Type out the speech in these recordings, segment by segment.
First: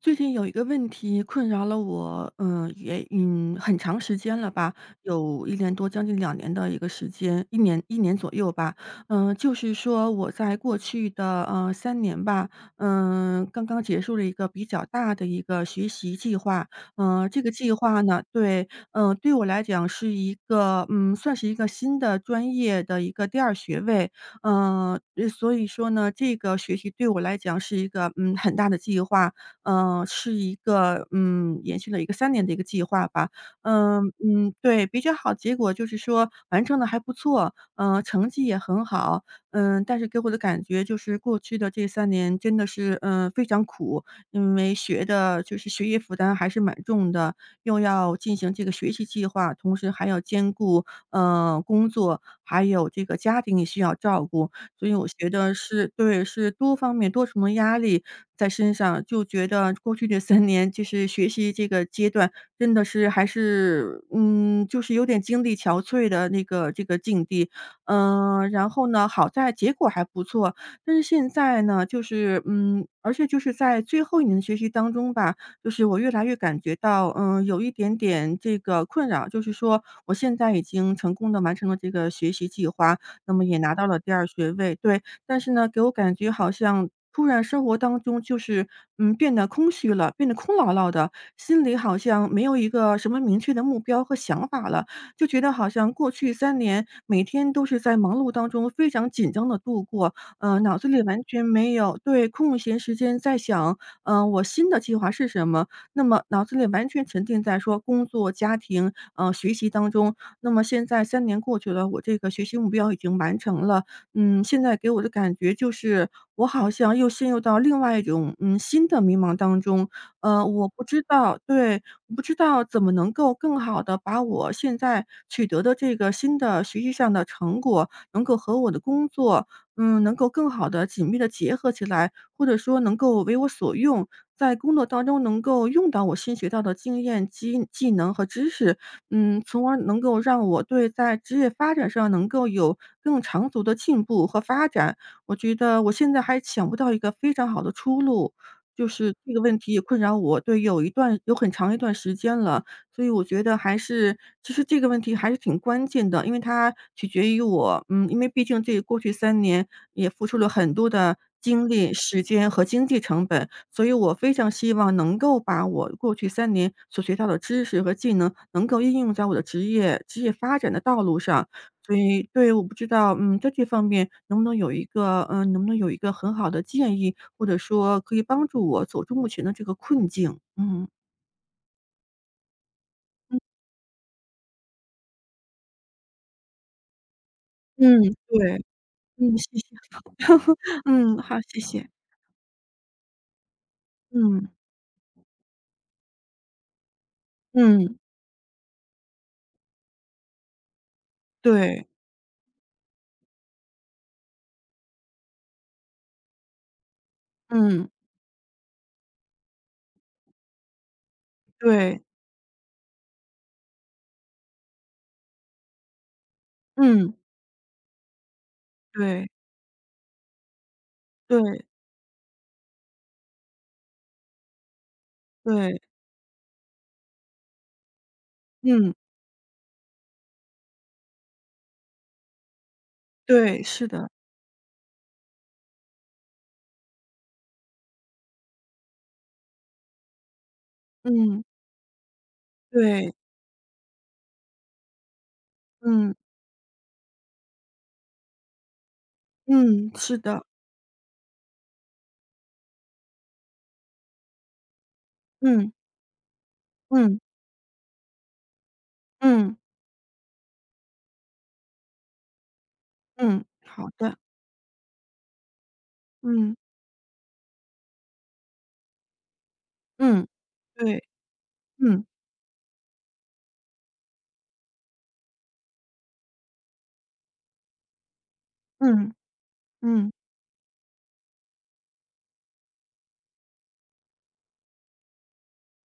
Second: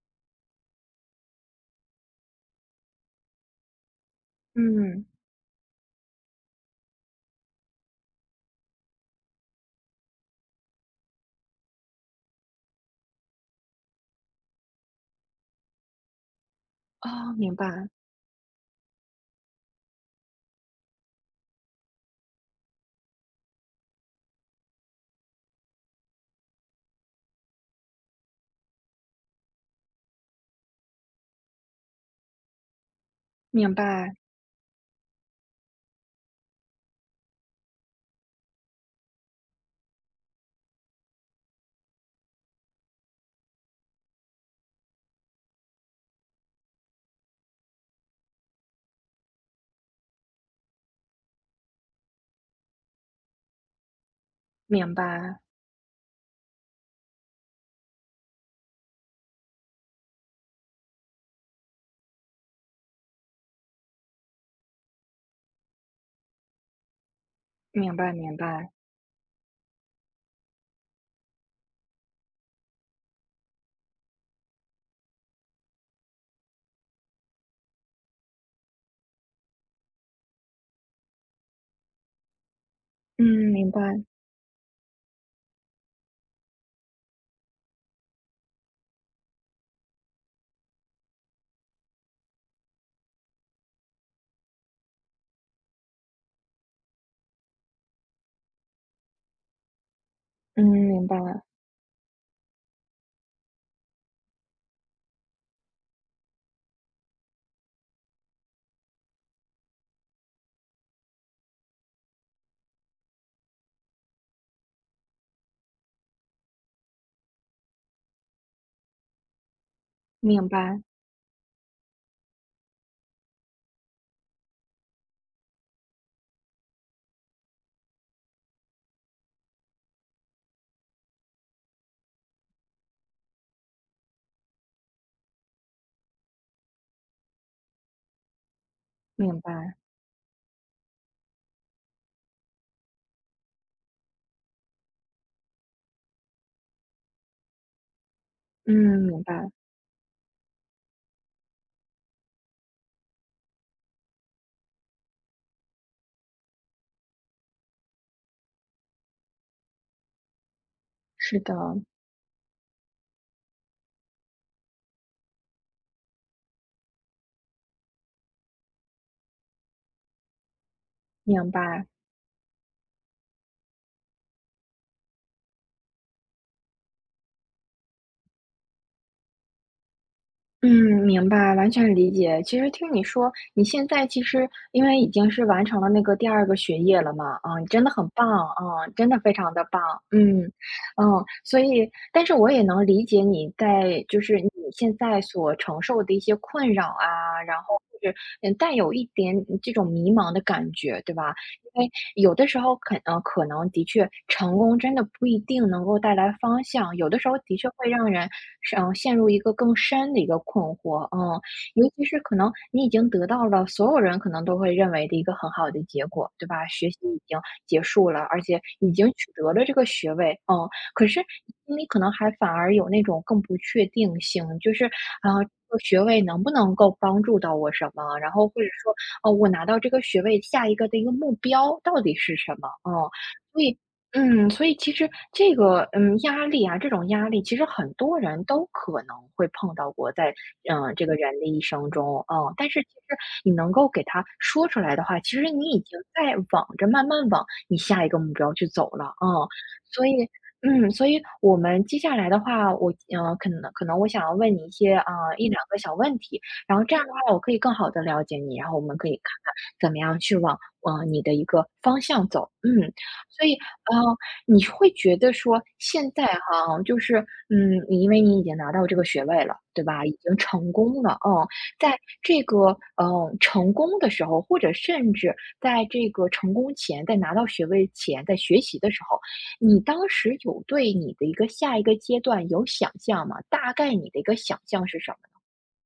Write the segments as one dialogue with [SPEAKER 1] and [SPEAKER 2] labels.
[SPEAKER 1] 最近有一个问题困扰了我，很长时间了吧，
[SPEAKER 2] 嗯，
[SPEAKER 1] 有一年多，将近两年的一个时间一年一年左右吧。就是说我在过去的三年吧，刚刚结束了一个比较大的一个学习计划。
[SPEAKER 2] 哦，
[SPEAKER 1] 这个
[SPEAKER 2] 明
[SPEAKER 1] 计
[SPEAKER 2] 白，
[SPEAKER 1] 划呢对，对我来讲是一个，算是一个新的专业的一个第二学位。嗯所以说呢，这个学习对我来讲是一个，很大的计划。是一个，延续了一个三年的一个计划吧。
[SPEAKER 2] 明白，
[SPEAKER 1] 对，比较好结果就是说完成的还不错，成绩也很好。但是给我的感觉就是过去的这三年真的是，非常苦，因为学的就是学业负担还是蛮重的，又要进行这个学习计划，同时还要兼顾，工作，还有这个家庭也需要照顾。所
[SPEAKER 2] 明
[SPEAKER 1] 以我觉
[SPEAKER 2] 白，
[SPEAKER 1] 得是对，是多方面、多重的压力在身上，就觉得过去这三年就是学习这个阶段，真的是还是，就是有点精力憔悴的那个这个境地。
[SPEAKER 2] 明白，明
[SPEAKER 1] 然
[SPEAKER 2] 白，
[SPEAKER 1] 后呢，好在结果还不错，但是现在呢，而且就是在最后一年的学习当中吧，就是我越来越感觉到，有一点点这个困扰，就是说我现在已经成功的完成了这个学习计划，
[SPEAKER 2] 嗯，
[SPEAKER 1] 那么也
[SPEAKER 2] 明
[SPEAKER 1] 拿到了
[SPEAKER 2] 白，
[SPEAKER 1] 第二学位，对。但是呢，给我感觉好像突然生活当中就是，变得空虚了，变得空落落的，心里好像没有一个什么明确的目标和想法了，就觉得好像过去三年每天都是在忙碌当中非常紧张的度过，
[SPEAKER 2] 嗯，
[SPEAKER 1] 脑子里
[SPEAKER 2] 明白，
[SPEAKER 1] 完全没有对，空闲时间在想，我新的计划是什么，那么脑子里完全沉浸在说工作、家庭，学习当中，那么现在三年过去了，我这个学习目标已经完成了。现在给我的感觉就是，我好像又陷入到另外一种，新的迷茫当中。
[SPEAKER 2] 明
[SPEAKER 1] 我
[SPEAKER 2] 白，
[SPEAKER 1] 不知道对，我不知道怎么能够更好的把我现在取得的这个新的学习上的成果，能够和我的工作，能够更好的紧密的结合起来，或者说能够为我所用。在工作当中能够用到我新学到的经验、技能和知识，
[SPEAKER 2] 明
[SPEAKER 1] 从
[SPEAKER 2] 白，
[SPEAKER 1] 而能够让我对在职业发展上能够有更长足的进步和发展。我觉得我现在还想不到一个非常好的出路，
[SPEAKER 2] 嗯，
[SPEAKER 1] 就是
[SPEAKER 2] 明
[SPEAKER 1] 这个
[SPEAKER 2] 白，
[SPEAKER 1] 问题也困扰我，对，有一段有很长一段时间了。所以我觉得还是其实这个问题还是挺关键的，因为它取决于我，因为毕竟这过去三年也付出了很多的
[SPEAKER 2] 是的，
[SPEAKER 1] 精力、时间和经济成本，所以我非常希望能够把我过去三年所学到的知识和技能能够应用在我的职业发展的道路上。
[SPEAKER 2] 明白。
[SPEAKER 1] 所以对，我不知道，在这方面能不能有一个能不能有一个很好的建议，或者说可以帮助我走出目前的这个困境，
[SPEAKER 2] 嗯，明白，完全理解。其实听你说，你现在其实因为已经是完成了那个第二个学业了嘛，啊，你真的
[SPEAKER 1] 嗯，
[SPEAKER 2] 很棒，
[SPEAKER 1] 对。
[SPEAKER 2] 啊，真的非
[SPEAKER 1] 嗯，
[SPEAKER 2] 常
[SPEAKER 1] 谢
[SPEAKER 2] 的
[SPEAKER 1] 谢，
[SPEAKER 2] 棒，嗯
[SPEAKER 1] 嗯，
[SPEAKER 2] 嗯，
[SPEAKER 1] 好，
[SPEAKER 2] 所
[SPEAKER 1] 谢谢，
[SPEAKER 2] 以，但是我也能理解你在就是
[SPEAKER 1] 嗯，
[SPEAKER 2] 你现在所承受的一些困扰啊，然后
[SPEAKER 1] 嗯，
[SPEAKER 2] 就是带有一点这种迷茫的感觉，对吧？因
[SPEAKER 1] 对，
[SPEAKER 2] 为。有的时候可能的确成功真的不一定能够带来方向，有的时候的确
[SPEAKER 1] 嗯，
[SPEAKER 2] 会让人是陷入一个更深的一个困惑，嗯。尤
[SPEAKER 1] 对，
[SPEAKER 2] 其是可能你已经得到了所有人可能都会认为的一个很好的结果，对吧？学习
[SPEAKER 1] 嗯，
[SPEAKER 2] 已经结束了，而且已经
[SPEAKER 1] 对，
[SPEAKER 2] 取得了这个学位，嗯。可是
[SPEAKER 1] 对，
[SPEAKER 2] 你可能还反而有那种更不确定性，就是，啊，这个
[SPEAKER 1] 对，
[SPEAKER 2] 学位能不能够帮助到我什么？然后或者
[SPEAKER 1] 嗯，
[SPEAKER 2] 说哦，我拿到这个学位下一个的一个目标到底是什么？嗯，
[SPEAKER 1] 对，
[SPEAKER 2] 所以
[SPEAKER 1] 是的，
[SPEAKER 2] 所以其实这个压力啊，这种压力其实很多人都可能会碰到过在，这个人
[SPEAKER 1] 嗯，
[SPEAKER 2] 的一生中，嗯，但是其
[SPEAKER 1] 对，
[SPEAKER 2] 实你能够给他说出来的话，其实你已经
[SPEAKER 1] 嗯，
[SPEAKER 2] 在往着慢慢往你下一个目标去走了，嗯，
[SPEAKER 1] 嗯，
[SPEAKER 2] 所
[SPEAKER 1] 是
[SPEAKER 2] 以。
[SPEAKER 1] 的，
[SPEAKER 2] 嗯，所以我们接下来的话，我可能我想要问你一些啊、一两
[SPEAKER 1] 嗯，
[SPEAKER 2] 个小问题，然后这样的
[SPEAKER 1] 嗯，
[SPEAKER 2] 话，我可以更好的了解你，然后我们可以看看
[SPEAKER 1] 嗯，
[SPEAKER 2] 怎么样去往，你的一个方向走。嗯，
[SPEAKER 1] 嗯，
[SPEAKER 2] 所以，
[SPEAKER 1] 好
[SPEAKER 2] 呃，
[SPEAKER 1] 的，
[SPEAKER 2] 你会觉得说现在哈，
[SPEAKER 1] 嗯，
[SPEAKER 2] 就是，嗯，你因为你已经拿到这个学位了，对吧？已
[SPEAKER 1] 嗯，
[SPEAKER 2] 经成
[SPEAKER 1] 对，
[SPEAKER 2] 功了，嗯，在
[SPEAKER 1] 嗯，
[SPEAKER 2] 这个，成功的时候，或者甚至在这个成功前，在拿到学位前，在学习的时
[SPEAKER 1] 嗯，
[SPEAKER 2] 候，你当
[SPEAKER 1] 嗯。
[SPEAKER 2] 时有对你的一个下一个阶段有想象吗？大概你的一个想象是什么？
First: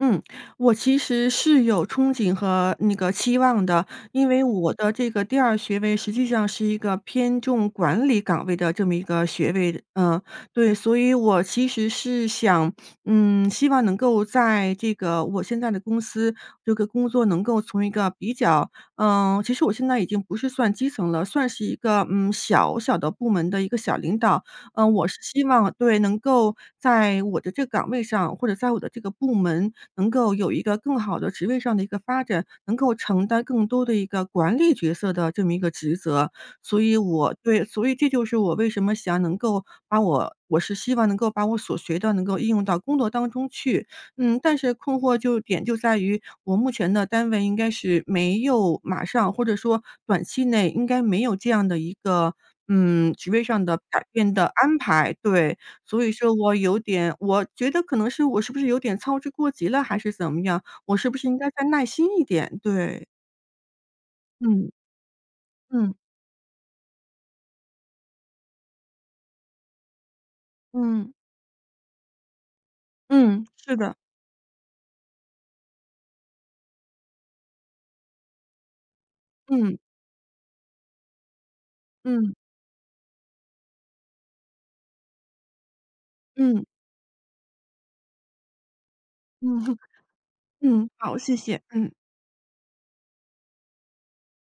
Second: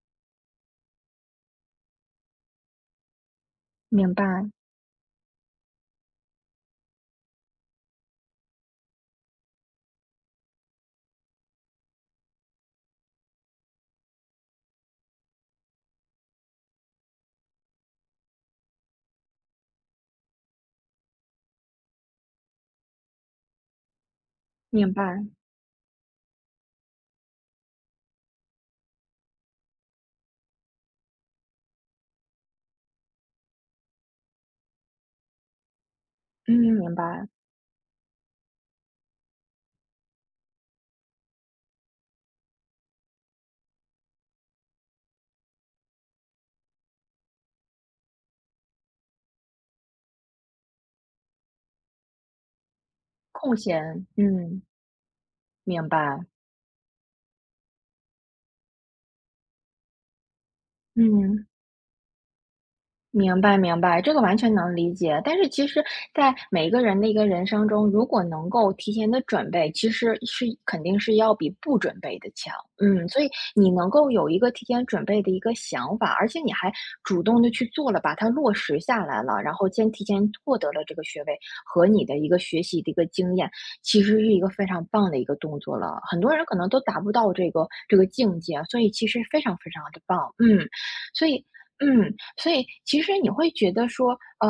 [SPEAKER 1] 嗯，我其实是有憧憬和那个期望的，
[SPEAKER 2] 明
[SPEAKER 1] 因为
[SPEAKER 2] 白。
[SPEAKER 1] 我的这个第二学位实际上是一个偏重管理岗位的这么一个学位的，对，所以我其实是想，希望能够在这个我现在的公司这个工作能够从一个比较，其实我现在已经不是算基层了，算是一个小小的部门的一个小领导，
[SPEAKER 2] 明
[SPEAKER 1] 我是
[SPEAKER 2] 白，
[SPEAKER 1] 希望对能够在我的这个岗位上或者在我的这个部门。能够有一个更好的职位上的一个发展，能够承担更多的一个管理角色的这么一个职责。
[SPEAKER 2] 嗯，
[SPEAKER 1] 所
[SPEAKER 2] 明
[SPEAKER 1] 以
[SPEAKER 2] 白，
[SPEAKER 1] 我对，所以这就是我为什么想能够把我我是希望能够把我所学的能够应用到工作当中去。但是困惑就点就在于我目前的单位应该是没有马上或者说短期内应该没有这样的一个，职位
[SPEAKER 2] 空
[SPEAKER 1] 上的改
[SPEAKER 2] 闲，
[SPEAKER 1] 变的
[SPEAKER 2] 嗯，
[SPEAKER 1] 安排，对。
[SPEAKER 2] 明
[SPEAKER 1] 所以
[SPEAKER 2] 白，
[SPEAKER 1] 说我有点我觉得可能是我是不是有点操之过急了还是怎么样，我是不是应
[SPEAKER 2] 嗯。
[SPEAKER 1] 该再耐心一点？对，
[SPEAKER 2] 明白明白，这个完全
[SPEAKER 1] 嗯，
[SPEAKER 2] 能理解。但是其实，
[SPEAKER 1] 嗯，
[SPEAKER 2] 在每个人的一个人生中，如果能够提前的准备，其实是肯定
[SPEAKER 1] 嗯，
[SPEAKER 2] 是要比不准备的强。嗯，所以
[SPEAKER 1] 嗯，
[SPEAKER 2] 你
[SPEAKER 1] 是
[SPEAKER 2] 能
[SPEAKER 1] 的，
[SPEAKER 2] 够有一个提前准备的一个想法，而且你还主动的去做了，把它落实下来了，然后
[SPEAKER 1] 嗯，
[SPEAKER 2] 先提前获得了这个学位和你的一
[SPEAKER 1] 嗯，
[SPEAKER 2] 个学习的一个经验，其实是一个非常棒的一个动作了。很多人可
[SPEAKER 1] 嗯，
[SPEAKER 2] 能都达不到这个境界，所以其实非常非
[SPEAKER 1] 嗯，
[SPEAKER 2] 常的棒。嗯，
[SPEAKER 1] 嗯，好，
[SPEAKER 2] 所
[SPEAKER 1] 谢
[SPEAKER 2] 以。
[SPEAKER 1] 谢，嗯，
[SPEAKER 2] 嗯，所以其实你会觉得说，呃，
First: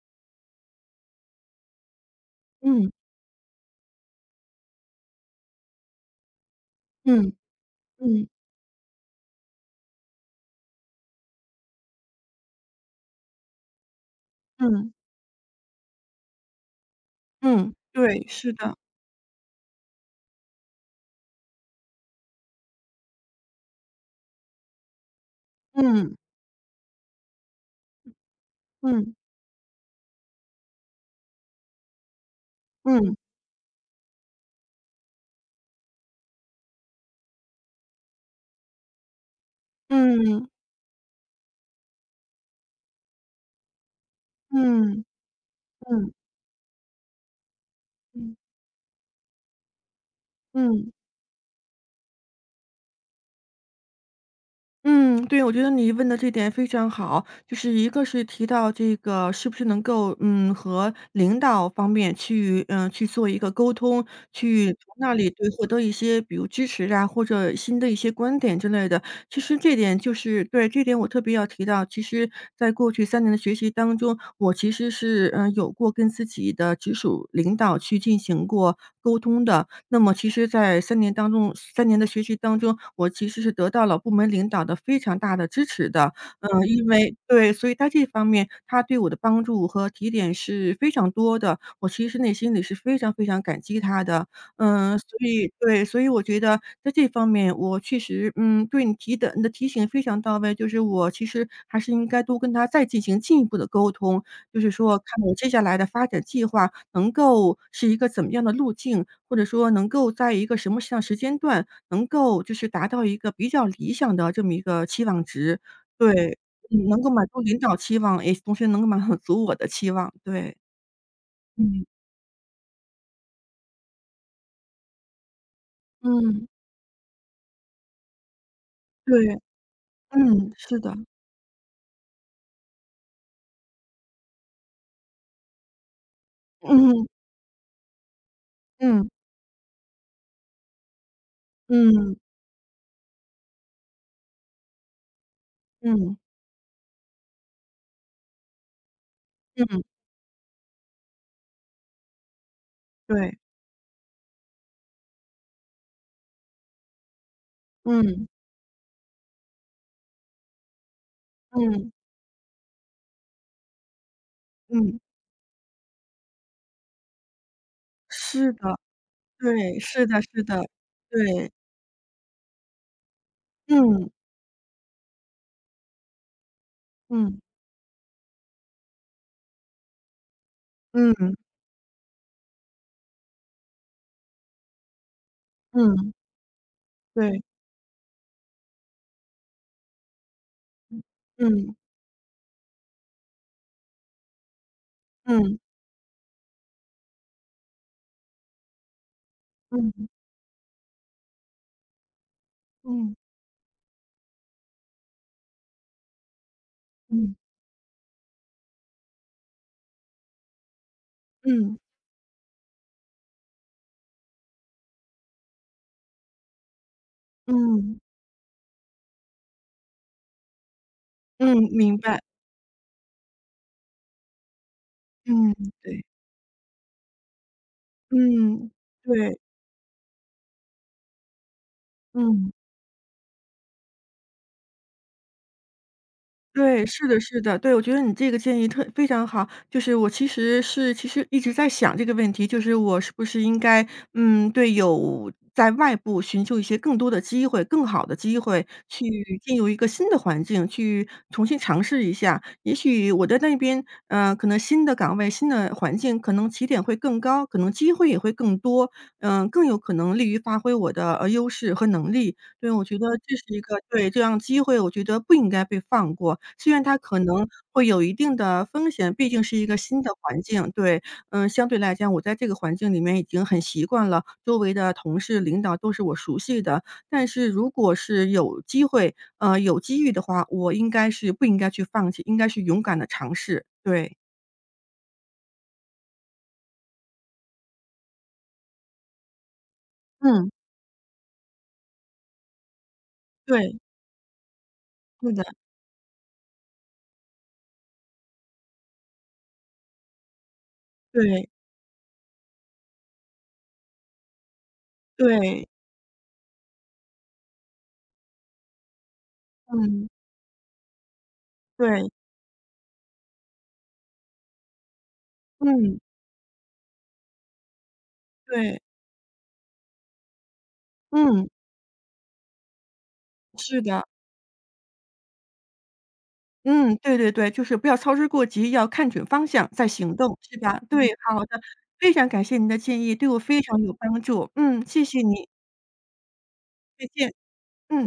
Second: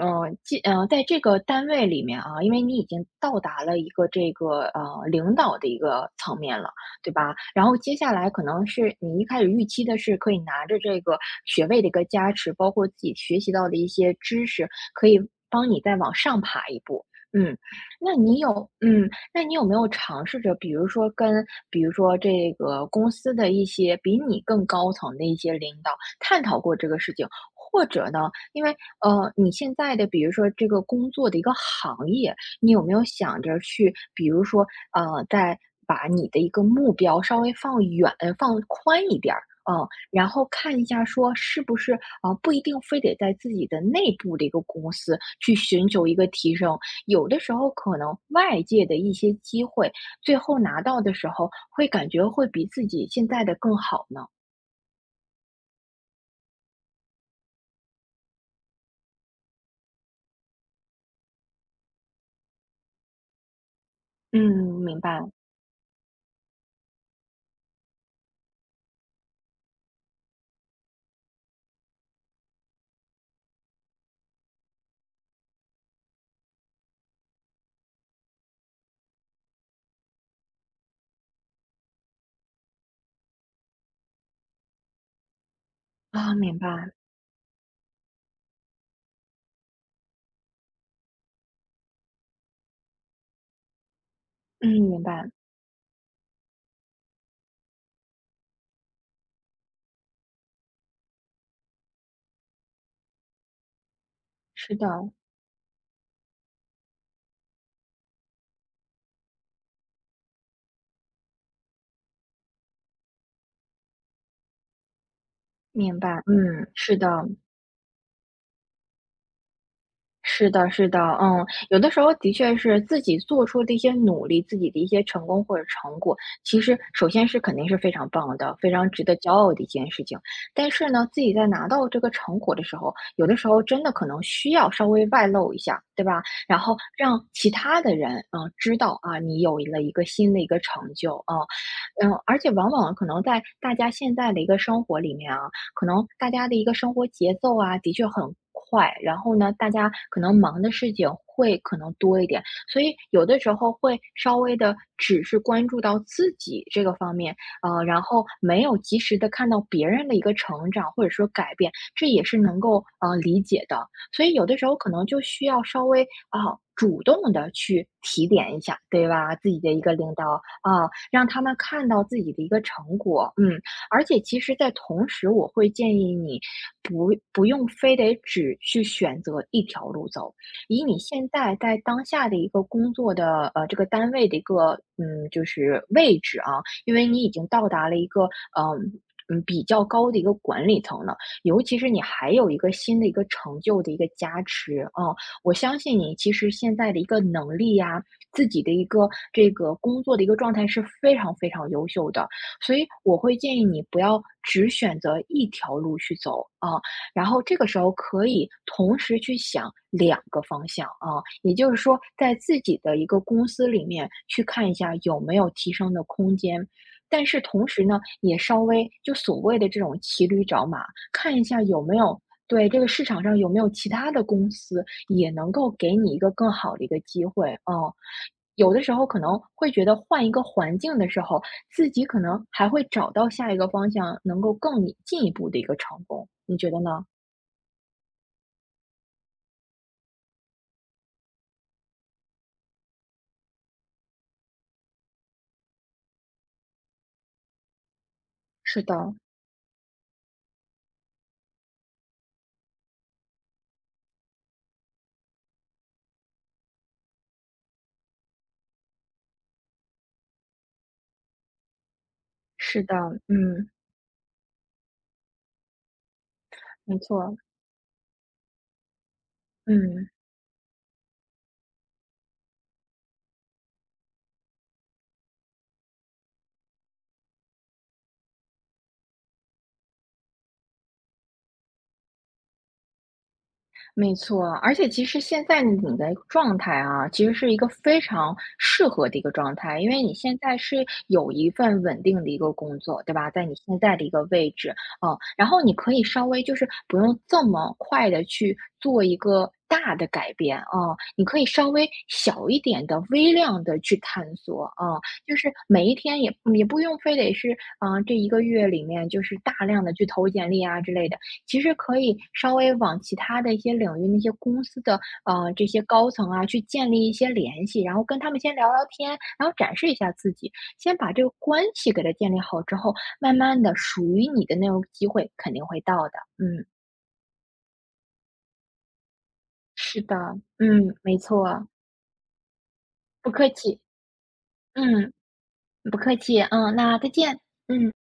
[SPEAKER 2] 呃，既呃，在这个单位里面啊，因为你已
[SPEAKER 1] 嗯，
[SPEAKER 2] 经到达了一个这个领导的一个层面了，对
[SPEAKER 1] 嗯，
[SPEAKER 2] 吧？然后接下
[SPEAKER 1] 嗯，
[SPEAKER 2] 来可能是你一开始预期的是可以拿着这个学位的一个加持，包括自己学习到的一些知识，
[SPEAKER 1] 嗯，
[SPEAKER 2] 可以帮你再往上爬一步。嗯，
[SPEAKER 1] 嗯，
[SPEAKER 2] 那
[SPEAKER 1] 对，
[SPEAKER 2] 你
[SPEAKER 1] 是
[SPEAKER 2] 有
[SPEAKER 1] 的，
[SPEAKER 2] 嗯，那你有没有尝试着，比如说跟，比如说这个公司的一些比你更高层的一些领导，
[SPEAKER 1] 嗯，
[SPEAKER 2] 探讨过这个事情，或者呢，因为
[SPEAKER 1] 嗯，
[SPEAKER 2] 你现在的比如说这个工作的一个行业，你有没有
[SPEAKER 1] 嗯，
[SPEAKER 2] 想着去，比如说再把你的一个目标稍微放远、放宽一点儿，嗯，然后
[SPEAKER 1] 嗯，
[SPEAKER 2] 看一下说是不是啊、不一定非得在自己的内部的一个公
[SPEAKER 1] 嗯，嗯，
[SPEAKER 2] 司去寻求
[SPEAKER 1] 嗯，
[SPEAKER 2] 一个提升，有的时候可能
[SPEAKER 1] 嗯。
[SPEAKER 2] 外界的一些机会，最后拿
[SPEAKER 1] 嗯
[SPEAKER 2] 到的时候会感觉会比自己现在的更好呢。
[SPEAKER 1] 嗯，对，我觉得你问的这点非常好，就是一个是提到这个是不是能够，和领导方面去，去做一个沟通，去从
[SPEAKER 2] 嗯，明
[SPEAKER 1] 那里
[SPEAKER 2] 白。
[SPEAKER 1] 对获得一些比如支持啊，或者新的一些观点之类的。其实这点就是对，这点我特别要提到，其实在过去三年的学习当中，我其实是，有过跟自己的直属领导去进行过沟通的。那么其实在三年当中三年的学习当中，我其实是得到了部门领导的非常大的支持的。
[SPEAKER 2] 啊，明
[SPEAKER 1] 因
[SPEAKER 2] 白，
[SPEAKER 1] 为对，所以他这方面，他对我的帮助和提点是非常多的，我其实内心里是非常非常感激他的。
[SPEAKER 2] 嗯，明
[SPEAKER 1] 所
[SPEAKER 2] 白，
[SPEAKER 1] 以对，所以我觉得在这方面我确实，对你提的你的提醒非常到位，就是我其实还是应该多跟他再进行进一步的沟通，就是
[SPEAKER 2] 是的，
[SPEAKER 1] 说看我接下来的发展计划能够是一个怎么样的路径，或者说能够在一个什么样时间段能够就是达到一个比较理想的这么一个期望值，
[SPEAKER 2] 明白，
[SPEAKER 1] 对，
[SPEAKER 2] 嗯，
[SPEAKER 1] 嗯，
[SPEAKER 2] 是
[SPEAKER 1] 能够满
[SPEAKER 2] 的，
[SPEAKER 1] 足领导期望，也同时能够满足我的期望，
[SPEAKER 2] 是
[SPEAKER 1] 对，
[SPEAKER 2] 的，是的，嗯，有
[SPEAKER 1] 嗯。
[SPEAKER 2] 的时候的确是自己做出的一些努力，自己的一些成功或者成果，
[SPEAKER 1] 嗯，
[SPEAKER 2] 其实首先是肯定是非常棒的，非常值得骄
[SPEAKER 1] 对，
[SPEAKER 2] 傲的一件事情。
[SPEAKER 1] 嗯，
[SPEAKER 2] 但
[SPEAKER 1] 是
[SPEAKER 2] 是
[SPEAKER 1] 的，
[SPEAKER 2] 呢，自己在拿到这个成果的时候，有的时候真的可能需要稍微外露一下，对吧？然后
[SPEAKER 1] 嗯。
[SPEAKER 2] 让其他的人，嗯，知道
[SPEAKER 1] 嗯，
[SPEAKER 2] 啊，你有了一个新的一个成就，嗯，嗯，
[SPEAKER 1] 嗯，
[SPEAKER 2] 而且往往可能在大家现在的一个生活里面啊。可能
[SPEAKER 1] 嗯，
[SPEAKER 2] 大家的一个生活节奏啊，的确很快，然后呢，大
[SPEAKER 1] 嗯，
[SPEAKER 2] 家可能忙的事情会可能多一点，所以有
[SPEAKER 1] 对，
[SPEAKER 2] 的时候会稍微的只是关注到自己这个方面，然后
[SPEAKER 1] 嗯，
[SPEAKER 2] 没有及时的看到别人的一个成长或者说改变，
[SPEAKER 1] 嗯，
[SPEAKER 2] 这也是能够理解的。所以有的时候可
[SPEAKER 1] 嗯，
[SPEAKER 2] 能就需要稍微啊、主动的去提
[SPEAKER 1] 是
[SPEAKER 2] 点一
[SPEAKER 1] 的，
[SPEAKER 2] 下，对吧？自己的
[SPEAKER 1] 对，
[SPEAKER 2] 一个
[SPEAKER 1] 是
[SPEAKER 2] 领
[SPEAKER 1] 的
[SPEAKER 2] 导
[SPEAKER 1] 是的，
[SPEAKER 2] 啊、让他
[SPEAKER 1] 对，
[SPEAKER 2] 们看到自己的一个成果，嗯。而
[SPEAKER 1] 嗯，
[SPEAKER 2] 且其实在同时，我会建议你不
[SPEAKER 1] 嗯，
[SPEAKER 2] 不用非得只去选择一条路走，以你现
[SPEAKER 1] 嗯，
[SPEAKER 2] 在在当下的一个工作的这个单位的一个就是
[SPEAKER 1] 嗯，
[SPEAKER 2] 位置啊，因为你已
[SPEAKER 1] 对，
[SPEAKER 2] 经到达了一个嗯。嗯，比较高的一个管理层了，尤
[SPEAKER 1] 嗯，
[SPEAKER 2] 其是你还有一个新的一个成就的一个加持啊、我
[SPEAKER 1] 嗯，
[SPEAKER 2] 相信你其实现在的一个能力呀、自己的一个这个工
[SPEAKER 1] 嗯，
[SPEAKER 2] 作的一个状态是非常非常优秀的，所以
[SPEAKER 1] 嗯，
[SPEAKER 2] 我会建议你不要只选择一条路去走啊，然
[SPEAKER 1] 嗯，
[SPEAKER 2] 后这个时候可以同时去想两个方向啊，也就是
[SPEAKER 1] 嗯，
[SPEAKER 2] 说，在自己的一个公司里面去看一下有没有提升的空间。但是同时
[SPEAKER 1] 嗯，
[SPEAKER 2] 呢，也稍微就所谓的这种骑驴找马，看一
[SPEAKER 1] 嗯，
[SPEAKER 2] 下有
[SPEAKER 1] 明
[SPEAKER 2] 没
[SPEAKER 1] 白，
[SPEAKER 2] 有对这个市场上有没有其他的公司也能
[SPEAKER 1] 嗯，
[SPEAKER 2] 够给
[SPEAKER 1] 对，
[SPEAKER 2] 你一个更好的一个机会，嗯。
[SPEAKER 1] 嗯，
[SPEAKER 2] 有的时候可
[SPEAKER 1] 对，
[SPEAKER 2] 能会觉得换一个环境的时候，自己可能
[SPEAKER 1] 嗯。
[SPEAKER 2] 还会找到下一个方向，能够进一步的一个成功，你觉得
[SPEAKER 1] 对，是
[SPEAKER 2] 呢？
[SPEAKER 1] 的是的，对，我觉得你这个建议特非常好。就是我其实是其实一直在想这个问题，就是我是不是应该，对，有在外部寻求一些更多的机会，更好的机会，
[SPEAKER 2] 是
[SPEAKER 1] 去
[SPEAKER 2] 的，
[SPEAKER 1] 进入一个新的环境，去重新尝试一下。也许我在那边，可能新的岗位、新的环境，可能起点会更高，可能机会也会更多，嗯、更有可能利于发挥我的优势和能力。对，
[SPEAKER 2] 是
[SPEAKER 1] 我
[SPEAKER 2] 的，
[SPEAKER 1] 觉得这是一
[SPEAKER 2] 嗯，
[SPEAKER 1] 个对，这样机会我觉得不应该被放过。虽然它
[SPEAKER 2] 没
[SPEAKER 1] 可
[SPEAKER 2] 错，
[SPEAKER 1] 能会有一定的风险，毕竟是一个新
[SPEAKER 2] 嗯。
[SPEAKER 1] 的环境，对。相对来讲，我在这个环境里面已经很习惯了，周围的同事、领导都是我熟悉的。但是如果是有机会，有机遇的话，我应该是不应该去放弃，应该是勇敢的尝试，
[SPEAKER 2] 没
[SPEAKER 1] 对。
[SPEAKER 2] 错，而且其实现在你的状态啊，其实是一个非常适合的一个状态，因为你现
[SPEAKER 1] 嗯，
[SPEAKER 2] 在是有一份稳定的一个工作，对吧？在你
[SPEAKER 1] 对，
[SPEAKER 2] 现在的一个位置，嗯，
[SPEAKER 1] 是的，
[SPEAKER 2] 然后你可以稍微就是不用这么快的去做一个大的改变啊，你可以
[SPEAKER 1] 对，
[SPEAKER 2] 稍微小一点的、微量的去探索啊，就是
[SPEAKER 1] 对，
[SPEAKER 2] 每一天也不用非得是，啊，这一个月里面就是大量的去
[SPEAKER 1] 嗯，
[SPEAKER 2] 投简历啊之类的，其实可
[SPEAKER 1] 对，
[SPEAKER 2] 以稍微往其他的一些领域，那些公司的这些
[SPEAKER 1] 嗯，
[SPEAKER 2] 高层啊，去建立一些联系，然后跟他们先聊聊
[SPEAKER 1] 对，
[SPEAKER 2] 天，然后展示一下自己，先把这个
[SPEAKER 1] 嗯，
[SPEAKER 2] 关系给它建立好之后，慢慢的
[SPEAKER 1] 是的。
[SPEAKER 2] 属于你的那种机会肯定会到的。嗯，
[SPEAKER 1] 嗯，对对对，就是不要操之过急，要看准方向再
[SPEAKER 2] 是
[SPEAKER 1] 行
[SPEAKER 2] 的，
[SPEAKER 1] 动，是吧？
[SPEAKER 2] 嗯，
[SPEAKER 1] 对，嗯
[SPEAKER 2] 没
[SPEAKER 1] 好的，
[SPEAKER 2] 错，
[SPEAKER 1] 非常感谢您的建议，对
[SPEAKER 2] 不
[SPEAKER 1] 我
[SPEAKER 2] 客
[SPEAKER 1] 非
[SPEAKER 2] 气，
[SPEAKER 1] 常有帮助。嗯，谢
[SPEAKER 2] 嗯，
[SPEAKER 1] 谢你，
[SPEAKER 2] 不客气，嗯，那
[SPEAKER 1] 再
[SPEAKER 2] 再
[SPEAKER 1] 见，
[SPEAKER 2] 见，嗯。
[SPEAKER 1] 嗯。